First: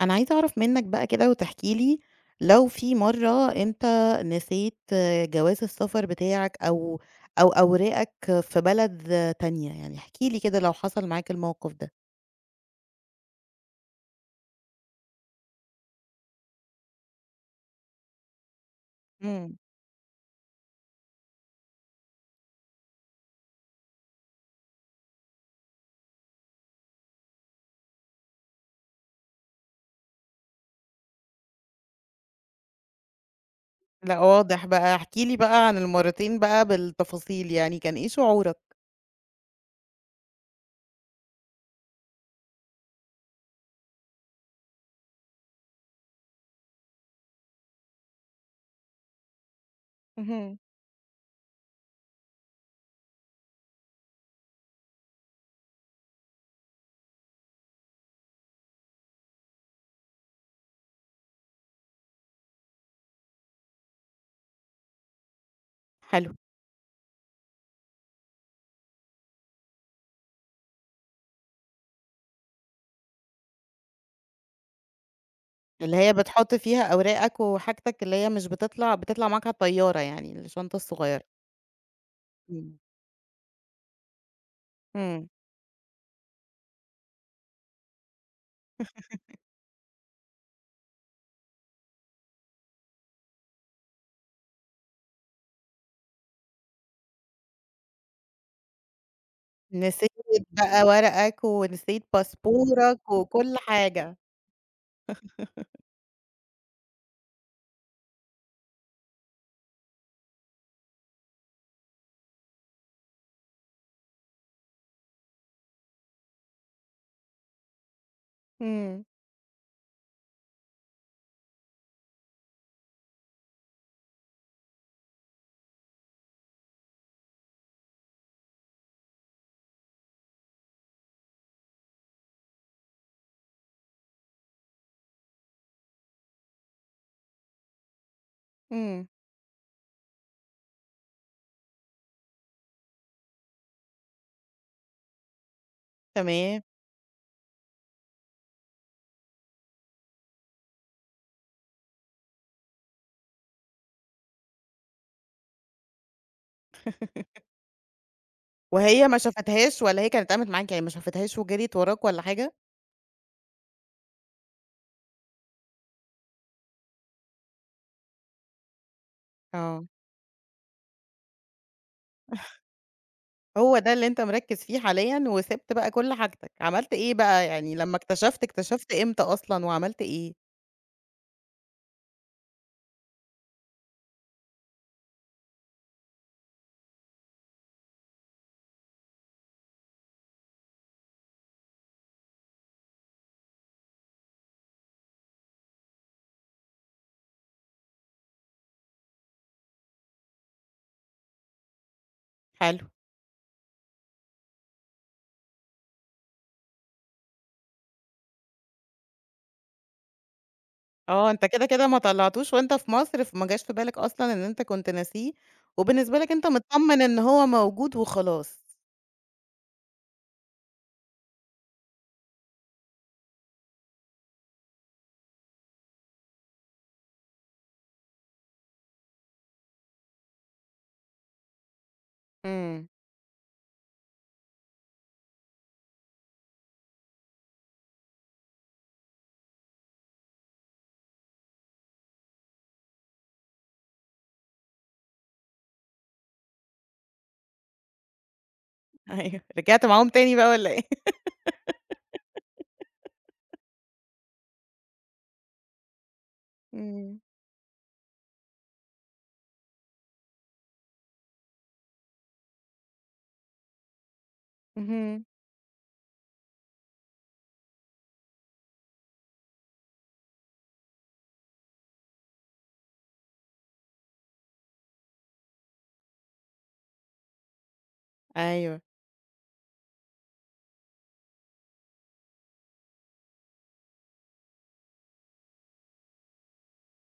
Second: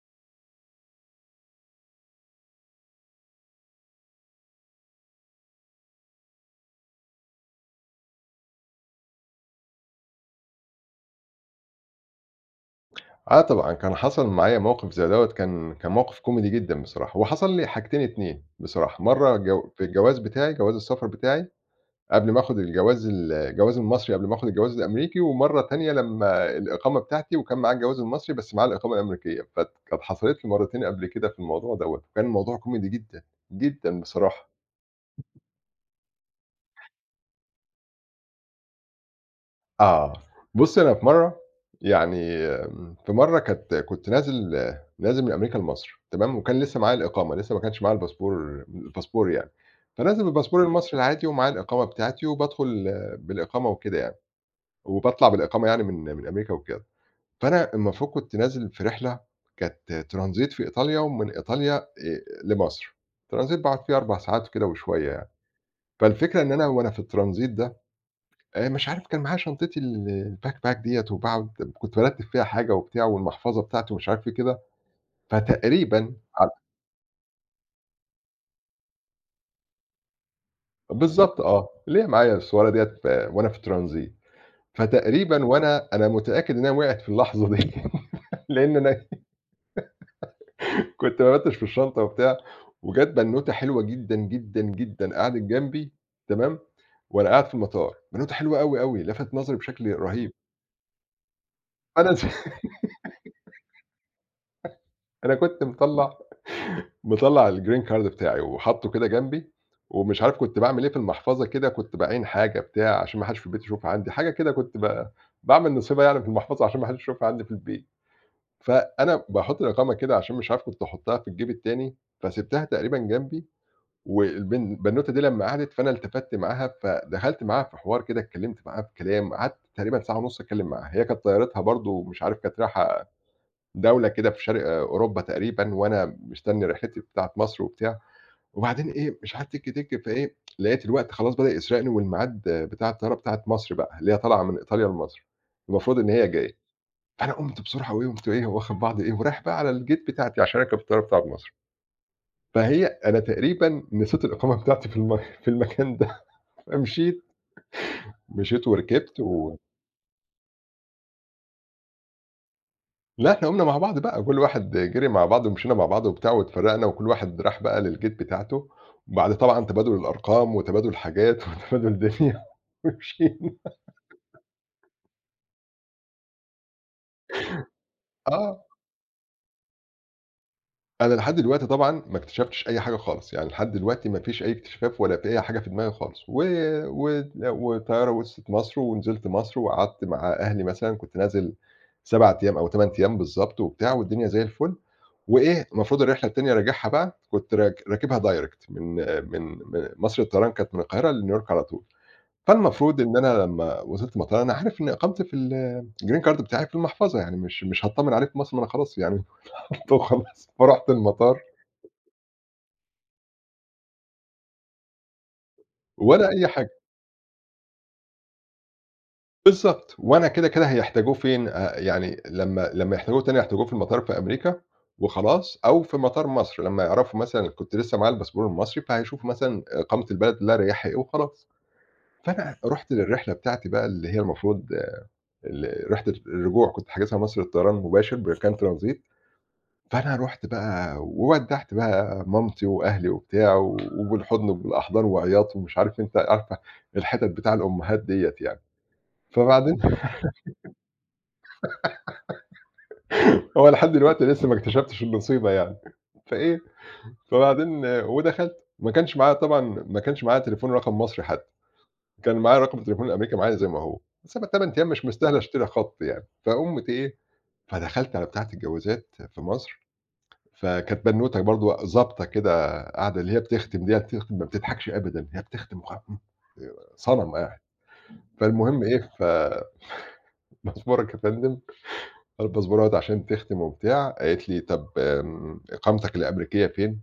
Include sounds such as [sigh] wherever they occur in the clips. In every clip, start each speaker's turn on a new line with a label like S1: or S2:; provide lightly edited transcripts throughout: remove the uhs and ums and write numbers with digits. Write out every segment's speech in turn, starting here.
S1: أنا عايزة أعرف منّك بقى كده وتحكي لي لو في مرّة أنت نسيت جواز السفر بتاعك أو أوراقك في بلد تانية، يعني احكِ لي كده لو حصل معاك الموقف ده.
S2: آه طبعًا، كان حصل معايا موقف زي دوّة، كان موقف كوميدي جدًا بصراحة. هو حصل لي حاجتين 2 بصراحة. مرّة
S1: إمم،
S2: جو في الجواز بتاعي، جواز السفر بتاعي، قبل ما آخُد الجواز الجواز المصري قبل ما آخُد الجواز الأمريكي. ومرّة تانية لمّا الإقامة بتاعتي وكان معايا الجواز المصري بس معايا الإقامة الأمريكية. كانت حصلت لي مرّتين قبل كده في الموضوع دوّة، وكان الموضوع كوميدي جدًا، جدًا
S1: لأ
S2: بصراحة.
S1: واضح بقى، احكِ لي بقى عن المرّتين بقى بالتفاصيل، يعني كان إيه شعورك؟
S2: آه. بُصّي، أنا في مرّة يعني في مرّة كنت نازل آه، نازل من أمريكا لمصر تمام. وكان لسه معايا الإقامة، لسه ما كانش معايا الباسبور يعني. فنازل
S1: اهم.
S2: بالباسبور المصري العادي ومعايا الإقامة بتاعتي وبادخل بالإقامة وكده يعني. وباطلع بالإقامة يعني من أمريكا وكده. فأنا المفروض كنت نازل في رحلة كانت transit في إيطاليا ومن إيطاليا لمصر. transit باقعد فيه 4 ساعات كده وشوية يعني.
S1: حلو.
S2: فالفكرة إن أنا وأنا في الtransit ده مش عارف كان معايا شنطتي الbackpack ديّة وباقعد كنت بارتّب فيها حاجة وبتاع والمحفظة بتاعتي ومش عارف إيه كده.
S1: اللي هي
S2: فتقريبًا ع
S1: بتحُط فيها أوراقك وحاجتك اللي هي مش بتطلع معاك على الطيارة يعني الشنطة الصغيّرة.
S2: بالضبط آه، اللي هي معايا الصورة
S1: إمم.
S2: ديّة وأنا في transit.
S1: إمم.
S2: فتقريبًا وأنا متأكد إن أنا وقعت في اللحظة دي [laughs] لإن أنا كنت بابتّش في الشنطة وبتاع. وجات بنوتة حلوة جدًا، جدًا، جدًا قعدت جنبي تمام. وأنا قاعد في المطار، بنوتة حلوة أوي، أوي، لفَت نظري بشكل رهيب.
S1: نسيت بقى ورقك ونسيت
S2: فأنا [laughs]
S1: باسبورك وكل حاجة.
S2: أنا كنت مطلّع الgreen card بتاعي وحاطّه كده جنبي. ومش عارف كنت باعمل إيه في المحفظة كده، كنت باعين حاجة بتاع عشان ما حدّش في البيت يشوفها عندي، حاجة كده كنت ب باعمل نصيبها يعني في المحفظة عشان ما حدّش يشوفها عندي في البيت.
S1: إمم،
S2: فأنا باحُط الإقامة كده عشان مش عارف كنت أحُطّها في الجيب التاني. فسِبتها تقريبًا جنبي. البنوتة دي لمّا قعدِت فأنا التفَتّ معاها، فدخلت معاها في حوار كده، اتكلّمت معاها في كلام، قعدت تقريبًا ساعة ونُص أتكلّم معاها. هي كانت طيارتها برضه مش عارف كانت رايحة دولة كده في شرق أوروبا تقريبًا. وأنا مستني رحلتي بتاعة مصر وبتاع. وبعدين
S1: إمم،
S2: إيه مش عارف تِك، تِك، فإيه لقيت الوقت خلاص بدأ يسرقني والميعاد بتاع الطيارة بتاعة مصر بقى، اللي هي طالعة من إيطاليا لمصر. المفروض إن هي جاية.
S1: تمام.
S2: فأنا قُمت بسرعة وإيه، قُمت إيه واخد بعضي إيه ورايح بقى على الgate بتاعتي عشان أركب الطيارة بتاعة مصر. فهي أنا تقريبًا نسيت الإقامة بتاعتي في [laughs] في المكان ده. [laughs] فمشيت، مشيت
S1: وهي ما
S2: وركبت
S1: شافتهاش والّا هي كانت قامت معاك، يعني ما شافتهاش وجريت وراك والّا حاجة؟
S2: لأ، إحنا قُمنا مع بعض بقى، كل واحد جري مع بعض ومشينا مع بعض وبتاع واتفرّقنا وكل واحد راح بقى للGate بتاعته. وبعد طبعًا
S1: آه،
S2: تبادُل الأرقام وتبادُل حاجات [laughs] وتبادُل دنيا ومشينا.
S1: هو ده اللي أنت مركّز فيه حاليًا وسِبت بقى كل حاجتك، عملت إيه بقى، يعني لمّا اكتشفت،
S2: آه.
S1: اكتشفت إمتى أصلًا وعملت إيه؟
S2: أنا لحد دلوقتي طبعًا ما اكتشفتش أي حاجة خالص. يعني لحد دلوقتي ما فيش أي اكتشاف ولا في أي حاجة في دماغي خالص و و وطيارة وصلِت مصر ونزلت مصر وقعدت مع أهلي مثلًا. كنت نازل 7 أيام أو 8 أيام بالضبط وبتاع والدنيا زي الفُل. وإيه، المفروض الرحلة التانية راجعها بقى كنت راكبها direct من من مصر الطيران كانت من القاهرة لنيويورك على طول.
S1: حلو،
S2: فالمفروض إن أنا لمّا وصلت المطار أنا عارف إن إقامتي في ال الgreen card بتاعي في المحفظة. يعني مش هاتطمن عليه في مصر ما أنا خلاص يعني [laughs] رُحت وخلاص. فرُحت
S1: آه،
S2: المطار
S1: أنت كده، كده ما طلّعتوش وأنت في مصر، فما جاش في بالك أصلًا إن أنت كنت ناسيه، وبالنسبة
S2: ولا
S1: لك أنت
S2: أي حاجة.
S1: متطمن إن هو موجود وخلاص.
S2: بالضبط، وأنا كده، كده هيحتاجوه فين يعني لمّا يحتاجوه تاني هيحتاجوه في المطار في أمريكا وخلاص. أو في مطار مصر لمّا يعرفوا مثلًا كنت لسه معايا الباسبور المصري، فهيشوفوا مثلًا إقامة البلد اللي أنا رايحها إيه وخلاص. فأنا
S1: إمم،
S2: رُحت للرحلة بتاعتي بقى اللي هي المفروض رحلة الرجوع كنت حاجزها مصر الطيران مباشر كان ترانزيت. فأنا رُحت بقى وودّعت بقى مامتي وأهلي وبتاع وبالحضن وبالأحضان وعياط ومش عارف أنت عارفة الحِتَت بتاع الأمهات ديّة يعني.
S1: [laughs] أيوه،
S2: فبعدين
S1: رجعت معاهم
S2: [laughs]
S1: تاني بقى والّا إيه؟
S2: هو لحد دلوقتي لسه ما اكتشفتش النصيبة يعني. فإيه،
S1: إمم،
S2: فبعدين آه، ودخلت. ما كانش معايا تليفون رقم مصري حتى. كان معايا رقم التليفون الأمريكي معايا زي ما هو. بس أنا ال8 أيام مش
S1: اهم.
S2: مستاهلة أشتري خَط يعني. فأمّتي إيه. فدخلت على بتاعة الجوازات في مصر. فكانت بنوتة برضه ضابطة كده قاعدة اللي هي بتختم ديّة بتختم ما بتضحكش أبدًا. هي بتختم صنم قاعد.
S1: أيوه،
S2: فالمهم إيه، [laughs] "باسبورك يا فندم؟" الباسبورات عشان تختم وبتاع. قالت لي: "طب إقامتك الأمريكية فين؟"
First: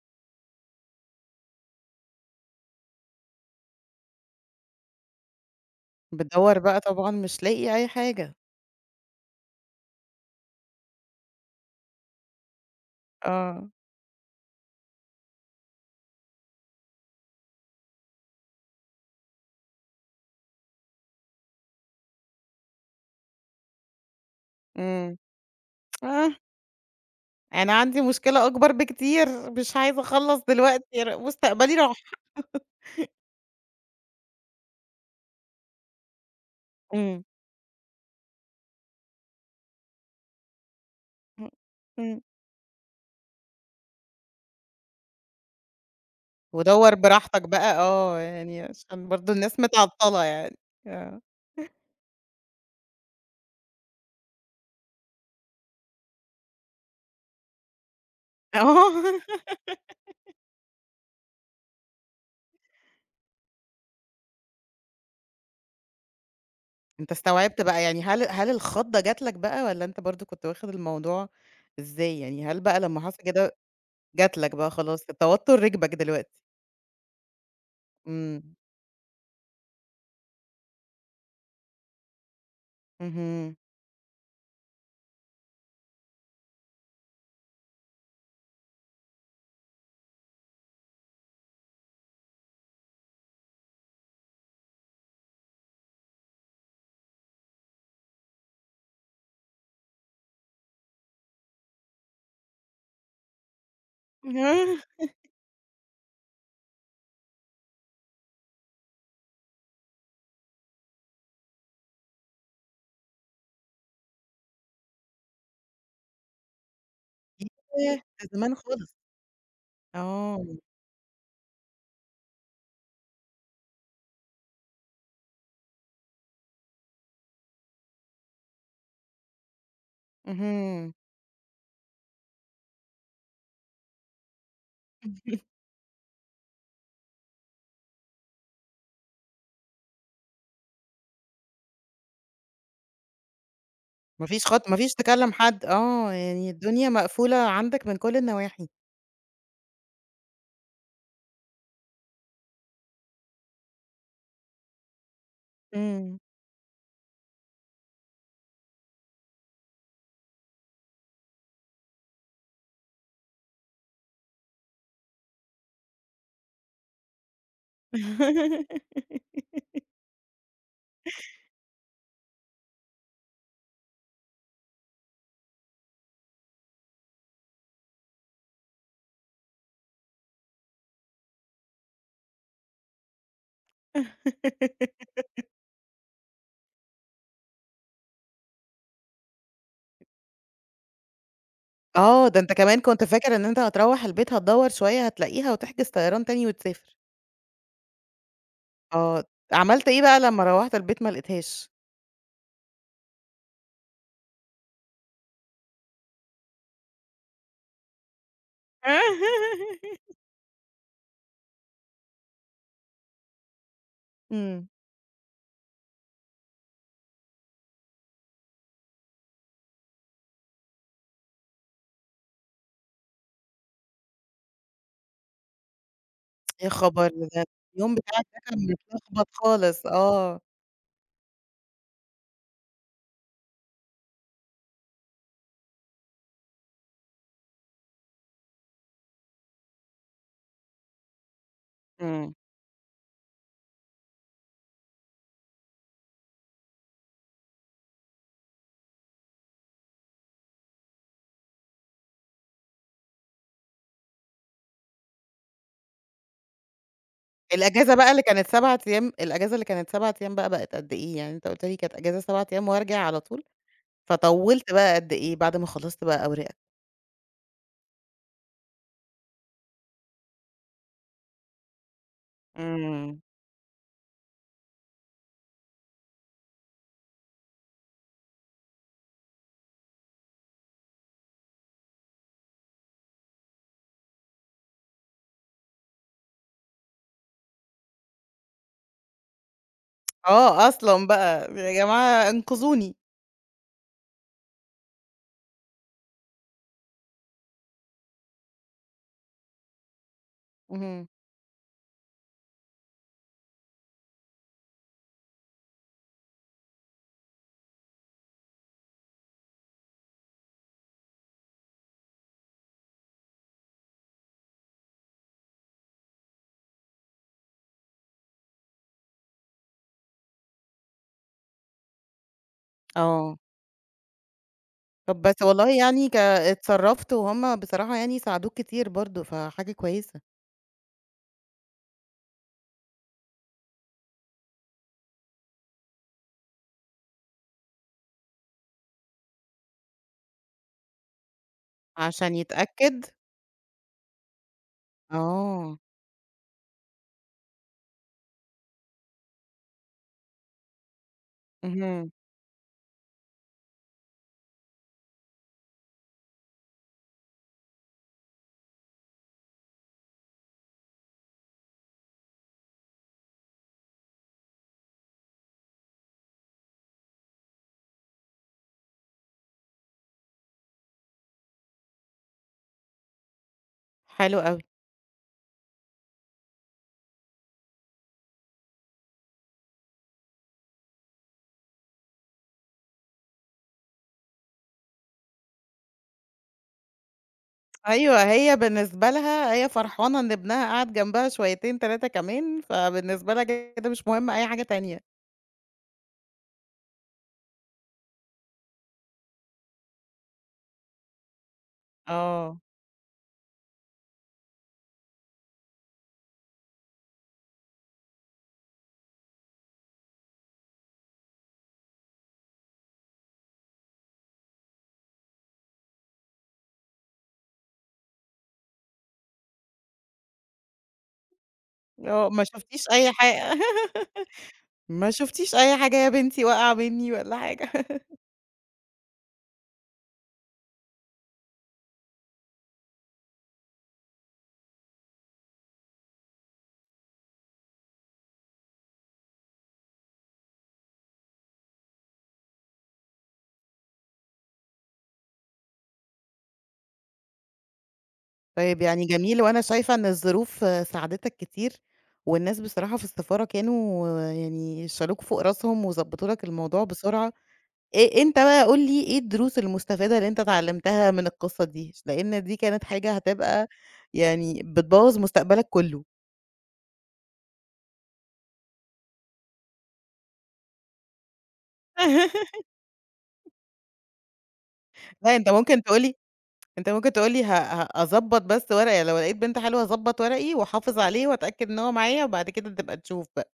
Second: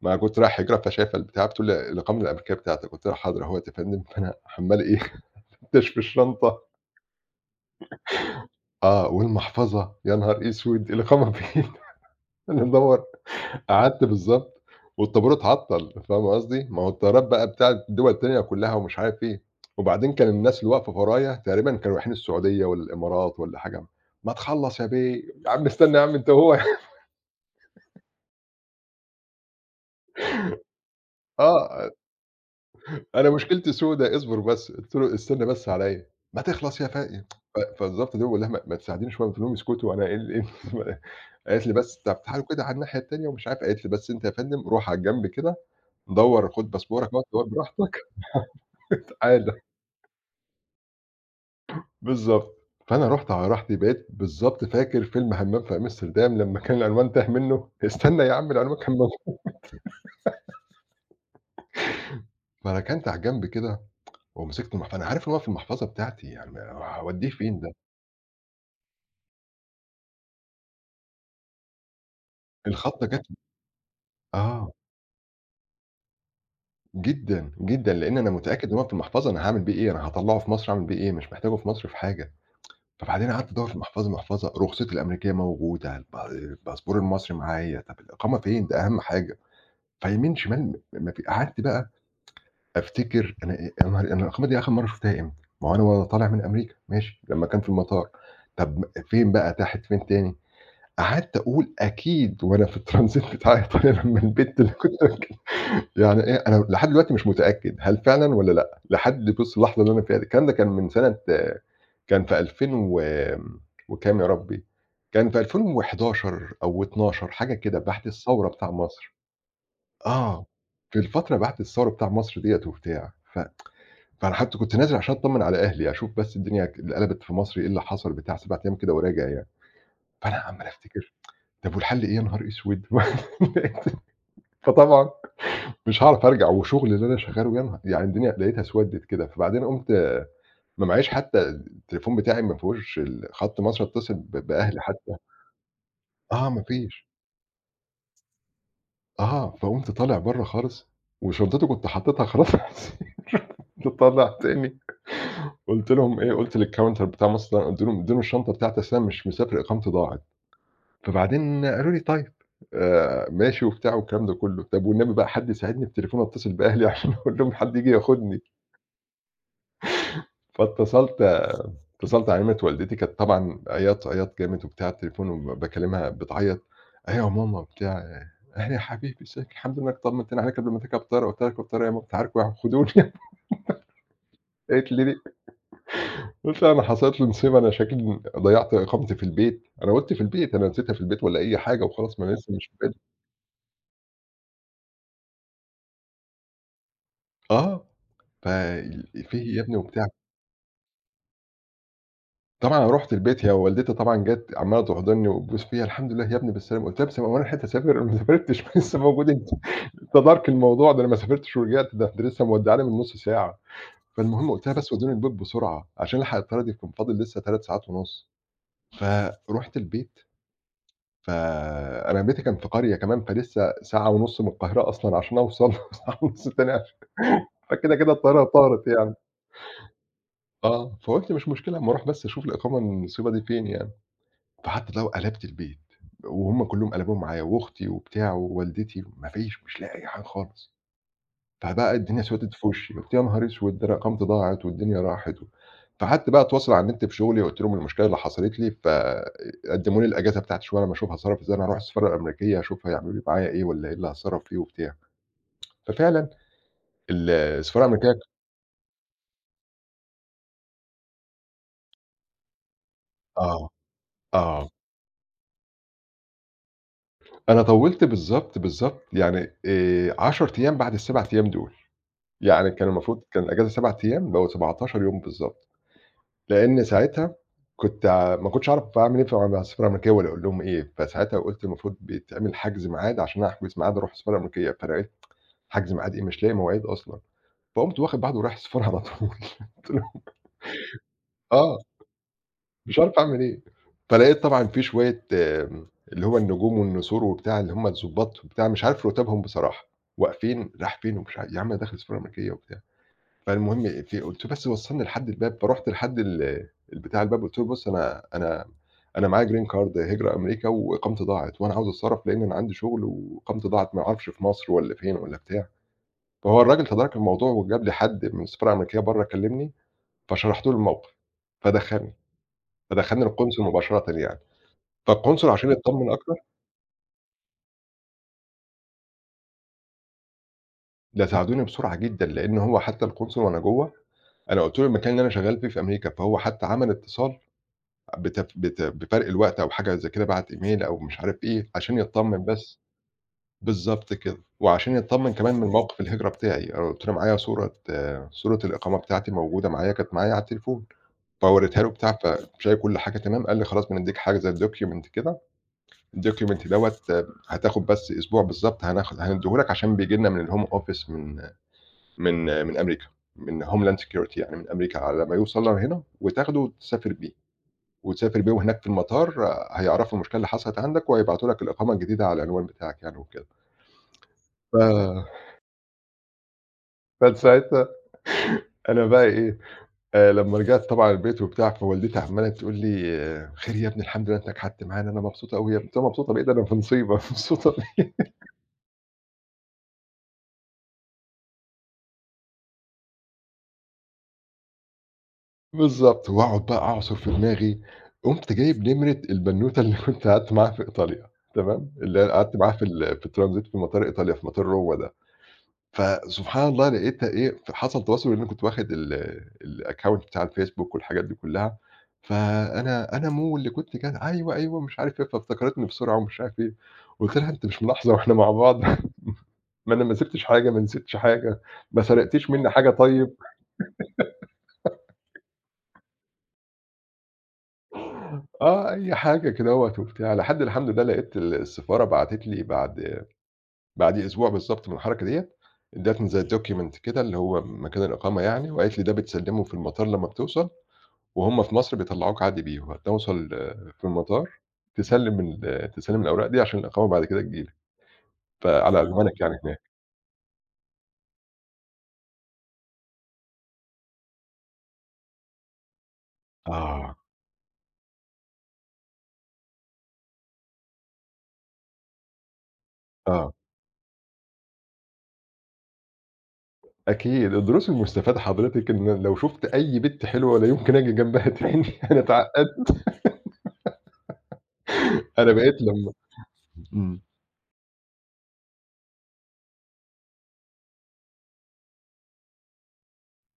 S2: ما أنا كنت رايح هجرة فشايفة البتاع، بتقول لي: "الإقامة الأمريكية بتاعتك." قُلت لها: "حاضر أهوّة يا فندم." [laughs] فأنا عمّال إيه [laughs] أفتش في
S1: بتدوّر
S2: الشنطة
S1: بقى طبعًا مش لاقي أي حاجة.
S2: آه، والمحفظة. يا نهار أسود! الإقامة فين؟ [laughs] أنا مدوّر
S1: آه،
S2: قعدت بالضبط. والطابور اتعطّل، فاهمة قصدي؟ ما هو الطيارات بقى بتاعة الدول التانية كلّها ومش عارف إيه. وبعدين كان الناس اللي واقفة ورايا تقريبًا كانوا رايحين السعودية والّا الإمارات والّا حاجة. "ما تخلّص يا بيه،
S1: إمم.
S2: يا عم استنى يا عم أنت
S1: آه،
S2: وهو" [laughs]
S1: أنا عندي مشكلة أكبر بكتير، مش عايزة أخلّص دلوقتي مستقبلي
S2: آه،
S1: راح.
S2: "أنا مشكلتي سودا اصبر بس." قُلت له: "استنى بس عليَّ." "ما تخلص يا
S1: إمم.
S2: فايق." ف فالضبط دي باقول لها: "ما تساعديني شوية." قُلت لهم: "اسكتوا أنا إيه إيه [laughs] ال"
S1: إمم،
S2: قالت لي: "بس
S1: إمم.
S2: طَب تعالوا كده على الناحية التانية." ومش عارف، قالت لي: "بس أنت يا فندم روح على الجنب كده، دوّر خُد
S1: ودوّر
S2: باسبورك اهوّة
S1: براحتك
S2: دوّر
S1: بقى
S2: براحتك،
S1: يعني عشان برضه
S2: تعالَ."
S1: الناس متعطّلة يعني. آه. [laughs]
S2: بالضبط. فأنا رُحت على راحتي بقيت بالضبط فاكر فيلم همام في أمستردام لمّا كان العنوان تاه منّه، استنى يا عم العنوان كان
S1: آه.
S2: موجود. فركنت على الجنب كده ومسكت أنا عارف إن هو في المحفظة بتاعتي يعني ما
S1: أنت
S2: هاودّيه فين
S1: استوعبت
S2: ده؟
S1: بقى يعني هل الخضّة جات لك بقى والّا أنت برضه كنت واخد الموضوع إزاي؟ يعني هل بقى لمّا
S2: الخضة جات
S1: حصل كده جات لك بقى
S2: آه،
S1: خلاص التوتر ركبك دلوقتي؟
S2: جدًا، جدًا، لإن أنا
S1: إمم،
S2: متأكد إن هو في المحفظة أنا هاعمل بيه إيه؟ أنا هاطلّعه في مصر أعمل بيه إيه؟ مش محتاجه في مصر في حاجة. فبعدين قعدت
S1: اهم.
S2: أدوّر في المحفظة، محفظة، رخصتي الأمريكية موجودة، الباسبور المصري معايا. طب الإقامة فين؟ ده أهم حاجة. فيمين شمال ما في قعدت بقى أفتكر أنا يا نهار أنا الخامة دي آخر مرّة شُفتها إمتى؟ ما هو أنا وأنا طالع من أمريكا ماشي، لمّا كان في المطار. طَب فين بقى تحت فين تاني؟ قعدت أقول أكيد وأنا في الترانزيت بتاع إيطاليا [laughs] لمّا
S1: [laughs]
S2: البت اللي
S1: ياه!
S2: كنت راكب يعني إيه أنا لحد دلوقتي مش متأكد هل فعلًا والّا لأ، لحد بُص اللحظة اللي أنا فيها دي. الكلام ده كان من سنة كان في 2000 و وكام يا ربي. كان في 2011 أو 12 حاجة كده،
S1: ياه!
S2: بعد
S1: ده
S2: الثورة
S1: زمان
S2: بتاع
S1: خالص.
S2: مصر.
S1: آه.
S2: آه، في الفترة بعد الثورة بتاع مصر ديّة وبتاع. فأنا حتى كنت نازل عشان أطمّن على أهلي، أشوف بس الدنيا قلبت في مصر إيه اللي حصل بتاع 7 أيام كده وراجع يعني. فأنا عمّال
S1: اهم.
S2: أفتكر طب والحل إيه؟ يا نهار أسود! [laughs] فطبعًا
S1: [laughs]
S2: مش هاعرف أرجع وشغل اللي أنا شغّاله يا نها يعني الدنيا لقيتها اسودِّت كده. فبعدين قُمت ما معيش حتى التليفون بتاعي ما فيهوش خَط مصر أتصل
S1: ما فيش خط ما
S2: بأهلي
S1: فيش
S2: حتى
S1: تكلّم حد
S2: آه
S1: يعني
S2: ما
S1: الدنيا
S2: فيش.
S1: مقفولة عندك من كل النواحي.
S2: آه، فقُمت طالع برّه خالص وشنطتي كنت حاططها خلاص [laughs] على السرير طالع تاني. قُلت
S1: إمم.
S2: لهم إيه، قُلت للcounter بتاع مصر ده، قُلت لهم ادّوني الشنطة بتاعتي أصل أنا مش مسافر إقامتي ضاعت. فبعدين قالوا لي: "طيب ماشي." وبتاع والكلام ده كله. طب والنبي بقى حد يساعدني بالتليفون أتصل بأهلي [laughs] عشان أقول لهم حد ييجي ياخدني.
S1: [laughs]
S2: فاتصلت اتصلت على نمرة والدتي كانت طبعًا عياط عياط جامد وبتاع التليفون وباكلمها بتعيط. "أيوه يا ماما." بتاع "أهلا يا حبيبي إزيك؟ الحمد لله إنك طمنتني عليك قبل ما تركب الطيارة." قُلت لها: "أركب الطيارة إيه يا ماما؟ أنتِ عارفة يعني هياخدوني." [laughs] قالت لي: "ليه؟" قُلت لها: "أنا حصلت لي نصيب أنا شكلي ضيعت إقامتي في البيت." أنا قُلت في البيت، أنا نسيتها في البيت والّا أي حاجة وخلاص ما
S1: آه.
S2: أنا
S1: ده أنت
S2: لسه مش في
S1: كمان
S2: بالي.
S1: كنت فاكر إن أنت هتروّح البيت هتدوّر شوية هتلاقيها وتحجز طيران تاني وتسافر.
S2: آه، ف
S1: آه.
S2: "فيه إيه يا ابني؟"
S1: عملت إيه
S2: وبتاع
S1: بقى لمّا روّحت البيت ما لقيتهاش؟
S2: طبعًا أنا رُحت البيت. هي والدتي طبعًا جات عمّالة تحضني وتبوس فيّا، "الحمد لله يا ابني بالسلامة." قُلت لها: "بس هو أنا حتّة أسافر؟ أنا ما سافرتش [laughs] لسه موجود أنتم
S1: [laughs]
S2: أنت دارك الموضوع، ده أنا ما سافرتش ورجعت، ده أنتِ لسه مودّعاني من نُص ساعة." فالمهم
S1: إمم.
S2: قُلت لها: "بس ودّوني البيت بسرعة عشان ألحق الطيارة دي، كان فاضل لسه 3 ساعات ونُص." فرُحت البيت. فأنا بيتي كان في قرية كمان. فلسه ساعة ونُص من القاهرة أصلًا عشان أوصل [laughs] وساعة ونُص
S1: يا
S2: تاني عشان
S1: خبر! ده اليوم
S2: فكده، كده
S1: بتاعك ده
S2: الطيارة
S1: كان
S2: طارت يعني.
S1: متلخبط خالص. آه.
S2: آه، فقُلت مش مشكلة أمّا أروح بس أشوف الإقامة النصيبة دي فين يعني. فحتى لو قلبت البيت وهُم كلّهم قلبوهم معايا وأختي وبتاع ووالدتي، ما فيش مش لاقي أي حاجة خالص. فبقى الدنيا
S1: إمم.
S2: سودت في وشّي، قُلت يا نهار أسود! ده أنا إقامتي ضاعت والدنيا راحت فقعدت بقى أتواصل على النت في شغلي وقُلت لهم المشكلة اللي حصلت لي. فقدّموا لي الأجازة بتاعتي شوية لمّا أشوف هاتصرّف إزاي، أنا هاروح السفارة الأمريكية أشوف هيعملوا لي معايا إيه والّا إيه اللي هاتصرّف فيه وبتاع. ففعلًا السفارة
S1: الأجازة بقى
S2: الأمريكية
S1: اللي كانت 7 أيام الأجازة اللي كانت 7 أيام بقى بقت قد إيه؟ يعني أنت قُلت لي كانت أجازة 7 أيام وأرجع على طول،
S2: آه، آه،
S1: فطوّلت بقى قد إيه بعد ما خلّصت بقى أوراقك؟
S2: أنا طوّلت بالضبط، بالضبط يعني 10 أيام بعد ال7 أيام دول. يعني كان
S1: إمم.
S2: المفروض كان الأجازة 7 أيام، بقوا 17 يوم بالضبط، لإن ساعتها كنت ع ما كنتش أعرف أعمل إيه مع السفارة الأمريكية والّا أقول لهم إيه، فساعتها قُلت المفروض بيتعمل حجز ميعاد عشان أحجز ميعاد أروح السفارة الأمريكية، فأنا إيه، حجز ميعاد إيه، مش لاقي مواعيد أصلًا، فقُمت واخد بعضي ورايح السفارة على طول. [laughs] قُلت لهم
S1: آه، أصلًا بقى يا
S2: آه،
S1: جماعة أنقذوني.
S2: مش عارف أعمل إيه، فلقيت طبعًا في شوية اللي هو النجوم والنسور وبتاع اللي هم الضباط وبتاع، مش عارف رُتبهم بصراحة، واقفين رايح
S1: اهم.
S2: فين ومش عارف يا عم أنا داخل السفارة الأمريكية وبتاع. فالمهم قُلت له: "بس وصّلني لحد الباب." فرُحت لحد ال الباب قُلت له: "بُص أنا أنا معايا green card هجرة أمريكا وإقامتي ضاعت وأنا عاوز أتصرّف لإن أنا عندي شُغل وإقامتي ضاعت ما أعرفش في مصر والّا فين والّا بتاع." فهو الراجل تدارك الموضوع وجاب لي حد من السفارة الأمريكية برّه كلّمني، فشرحت له الموقف، فدخّلني، فدخّلني
S1: آه.
S2: القُنصل مباشرة يعني.
S1: طب بس
S2: فالقُنصل عشان
S1: والله يعني
S2: يتطمّن أكتر،
S1: اتصرّفت وهُم بصراحة يعني ساعدوك كتير برضه، فحاجة كويسة.
S2: ده ساعدوني بسرعة جدًا، لإن هو حتى القُنصل وأنا جوّه أنا قُلت له المكان اللي أنا شغّال فيه في أمريكا، فهو حتى عمل اتصال بتف بت بفرق الوقت أو حاجة زي كده بعت إيميل أو مش عارف إيه، عشان
S1: عشان
S2: يتطمن بس.
S1: يتأكد؟
S2: بالضبط كده، وعشان يتطمن كمان من
S1: آه.
S2: موقف الهجرة بتاعي، أنا قُلت له معايا صورة آه، صورة الإقامة بتاعتي موجودة معايا، كانت معايا على التليفون، فوريتها له
S1: اهم.
S2: بتاع فشايف كل حاجة تمام، قال لي: "خلاص بندّيك حاجة زي الdocument كده، الdocument دوّة هتاخد بس أسبوع بالضبط هندّيه لك عشان بييجي لنا من الhome office من أمريكا، من homeland security يعني من أمريكا، على ما يوصل لهنا وتاخده وتسافر بيه." وتسافر بيهم هناك في المطار هيعرفوا المشكلة اللي حصلت عندك، وهيبعتوا لك الإقامة الجديدة على العنوان بتاعك يعني وكده.
S1: حلو أوي.
S2: ف [laughs] كان ساعتها أنا بقى إيه، لمّا رجعت طبعًا البيت وبتاع، فوالدتي عمّالة تقول لي: آه، "خير يا ابني الحمد لله أنت نجحت معانا، أنا مبسوطة أوي يا ابني." قُلت لها: "مبسوطة بإيه؟ ده أنا في نصيبة، [laughs] مبسوطة
S1: أيوه،
S2: بإيه؟"
S1: هي بالنسبة لها هي فرحانة إن ابنها قعد جنبها شويتين 3 كمان، فبالنسبة لها كده مش مهم أي حاجة تانية.
S2: بالضبط، وأقعد بقى أعصُر في دماغي، قُمت جايب نمرة البنوتة اللي كنت قعدت معاها في إيطاليا، تمام؟ اللي أنا قعدت
S1: آه،
S2: معاها في الtransit في مطار إيطاليا، في مطار روما ده. فسبحان الله لقيتها إيه، فحصل تواصل لإن أنا كنت واخد الaccount بتاع الفيسبوك والحاجات دي كلّها، فأنا مو اللي كنت كده أيوه، أيوه، مش عارف إيه، فافتكرتني بسرعة ومش عارف إيه، قُلت لها: "أنتِ مش ملاحظة وإحنا مع بعض؟ [laughs] ما أنا ما سِبتش حاجة، ما نسيتش حاجة، ما
S1: آه، ما
S2: سرقتيش منّي حاجة
S1: شُفتيش أي
S2: طيب؟"
S1: حاجة [laughs] ما شُفتيش أي حاجة يا بنتي واقعة منّي والّا حاجة. [laughs]
S2: آه، أي حاجة كدهوّة وبتاع، لحد الحمد لله لقيت السفارة بعتت لي بعد أسبوع بالضبط من الحركة ديّة، ادّتني زي document كده اللي هو مكان الإقامة يعني، وقالت لي: "ده بتسلّمه في المطار لمّا بتوصل." وهُم في مصر بيطلّعوك عادي بيهم، توصل في المطار تسلِّم الأوراق دي عشان الإقامة بعد كده تيجي لك،
S1: طيب
S2: فعلى
S1: يعني
S2: ألمانك
S1: جميل،
S2: يعني آه.
S1: وأنا
S2: هناك.
S1: شايفة إن الظروف ساعدتك كتير، والناس بصراحة في السفارة كانوا يعني شالوك فوق راسهم وضبّطوا لك الموضوع
S2: آه،
S1: بسرعة. أنت بقى قُل لي إيه الدروس المستفادة اللي أنت اتعلمتها من القصة دي؟ لإن دي كانت حاجة
S2: آه،
S1: هتبقى يعني بتبوّظ مستقبلك كُلّه.
S2: أكيد الدروس المستفادة حضرتِك إن لو شُفت أي بِت حلوة لا يمكن آجي جنبها [laughs] تاني، أنا
S1: [laughs]
S2: اتعقّدت،
S1: لأ
S2: أنا بقيت لمّا
S1: أنت ممكن
S2: إمم.
S1: تقول لي ه ه هاضبّط بس ورقي، لو لقيت بنت حلوة هاضبّط ورقي وأحافظ عليه وأتأكد إن هو معايا وبعد كده تبقى تشوف بقى.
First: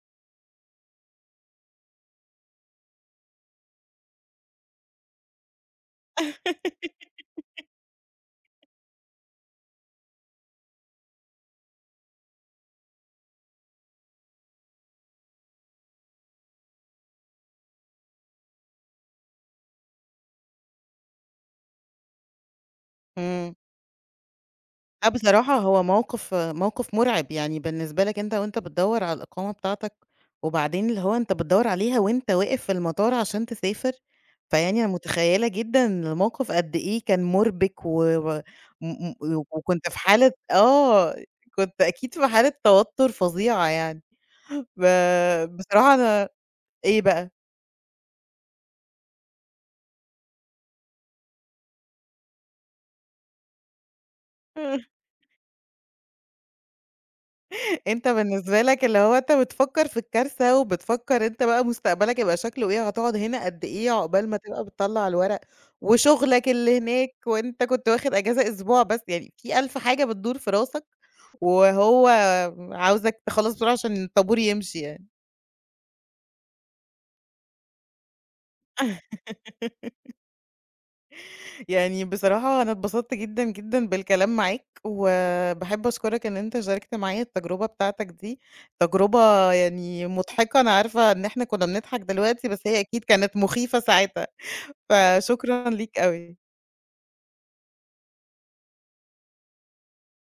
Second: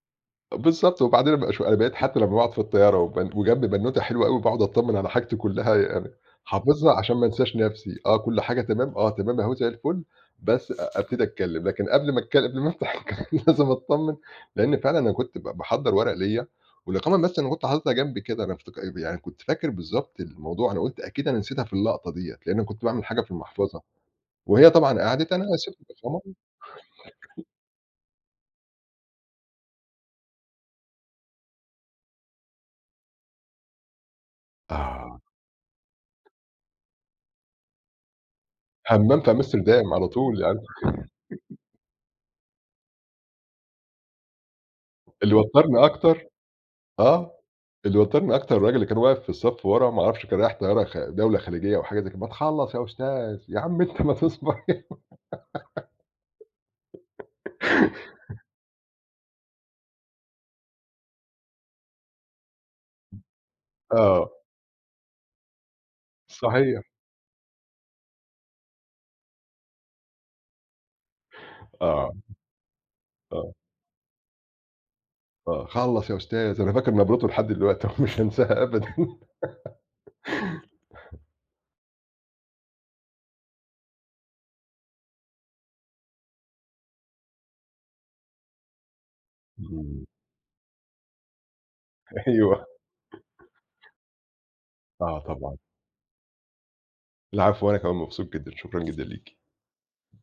S2: بالضبط، وبعدين أنا بقى أنا بقيت حتى لمّا باقعد في الطيارة وجنبي بنوتة حلوة أوي باقعد أتطمن على حاجتي كلّها يعني حافظها عشان ما انساش نفسي، آه كل حاجة تمام، آه تمام أهو زي الفل، بس أبتدي أتكلم، لكن قبل ما أفتح الكلام [laughs] لازم أتطمن، لإن فعلًا أنا كنت باحضّر ورق ليّا والإقامة بس أنا كنت حاططها جنبي كده، أنا افتك يعني كنت فاكر بالضبط الموضوع، أنا قُلت أكيد أنا نسيتها في اللقطة ديّة، لإن أنا كنت باعمل حاجة في
S1: إمم.
S2: المحفظة، وهي طبعًا
S1: لأ
S2: قعدت أنا
S1: بصراحة
S2: سِبت
S1: هو
S2: الإقامة
S1: موقف موقف مُرعب يعني بالنسبة لك أنت وأنت بتدوّر على الإقامة بتاعتك، وبعدين اللي هو أنت بتدوّر عليها وأنت واقف في المطار عشان تسافر، فيعني أنا
S2: آه،
S1: متخيّلة جدًا الموقف قد إيه كان مُربِك و و م
S2: حمّام في
S1: م وكنت
S2: أمستردام
S1: في
S2: على
S1: حالة
S2: طول يعني،
S1: كنت أكيد في حالة توتر فظيعة يعني. [laughs] ب
S2: اللي وتّرني
S1: بصراحة
S2: أكتر
S1: أنا إيه بقى؟
S2: آه، اللي وتّرني أكتر الراجل اللي كان واقف في الصف ورا ما أعرفش كان رايح طيارة دولة خليجية أو حاجة زي كده، "ما تخلّص يا أستاذ، يا عم أنت ما تصبر."
S1: أنت
S2: [laughs]
S1: بالنسبة لك اللي هو أنت بتفكّر في الكارثة، وبتفكّر أنت بقى مستقبلك هيبقى شكله إيه، هتقعد هنا قد إيه عقبال
S2: آه،
S1: ما تبقى بتطلّع الورق، وشغلك اللي
S2: صحيح،
S1: هناك وأنت كنت واخد أجازة أسبوع بس، يعني في ألف حاجة بتدور في راسك، وهو
S2: آه،
S1: عاوزك
S2: آه،
S1: تخلّص بسرعة عشان الطابور يمشي يعني.
S2: آه، "خلّص يا أستاذ." أنا فاكر نبرته لحد دلوقتي ومش هانساها أبدًا. [laughs]
S1: يعني بصراحة أنا اتبسطت جدًا، جدًا بالكلام معاك، وباحب أشكرك إن أنت شاركت معايا التجربة بتاعتك دي، تجربة
S2: إمم.
S1: يعني مضحكة، أنا عارفة إن إحنا كنا بنضحك دلوقتي، بس
S2: أيوه،
S1: هي أكيد كانت مخيفة ساعتها،
S2: آه طبعًا.
S1: فشكرًا ليك أوي.
S2: العفو، وأنا كمان مبسوط جدًا، شكرًا جدًا ليكِ.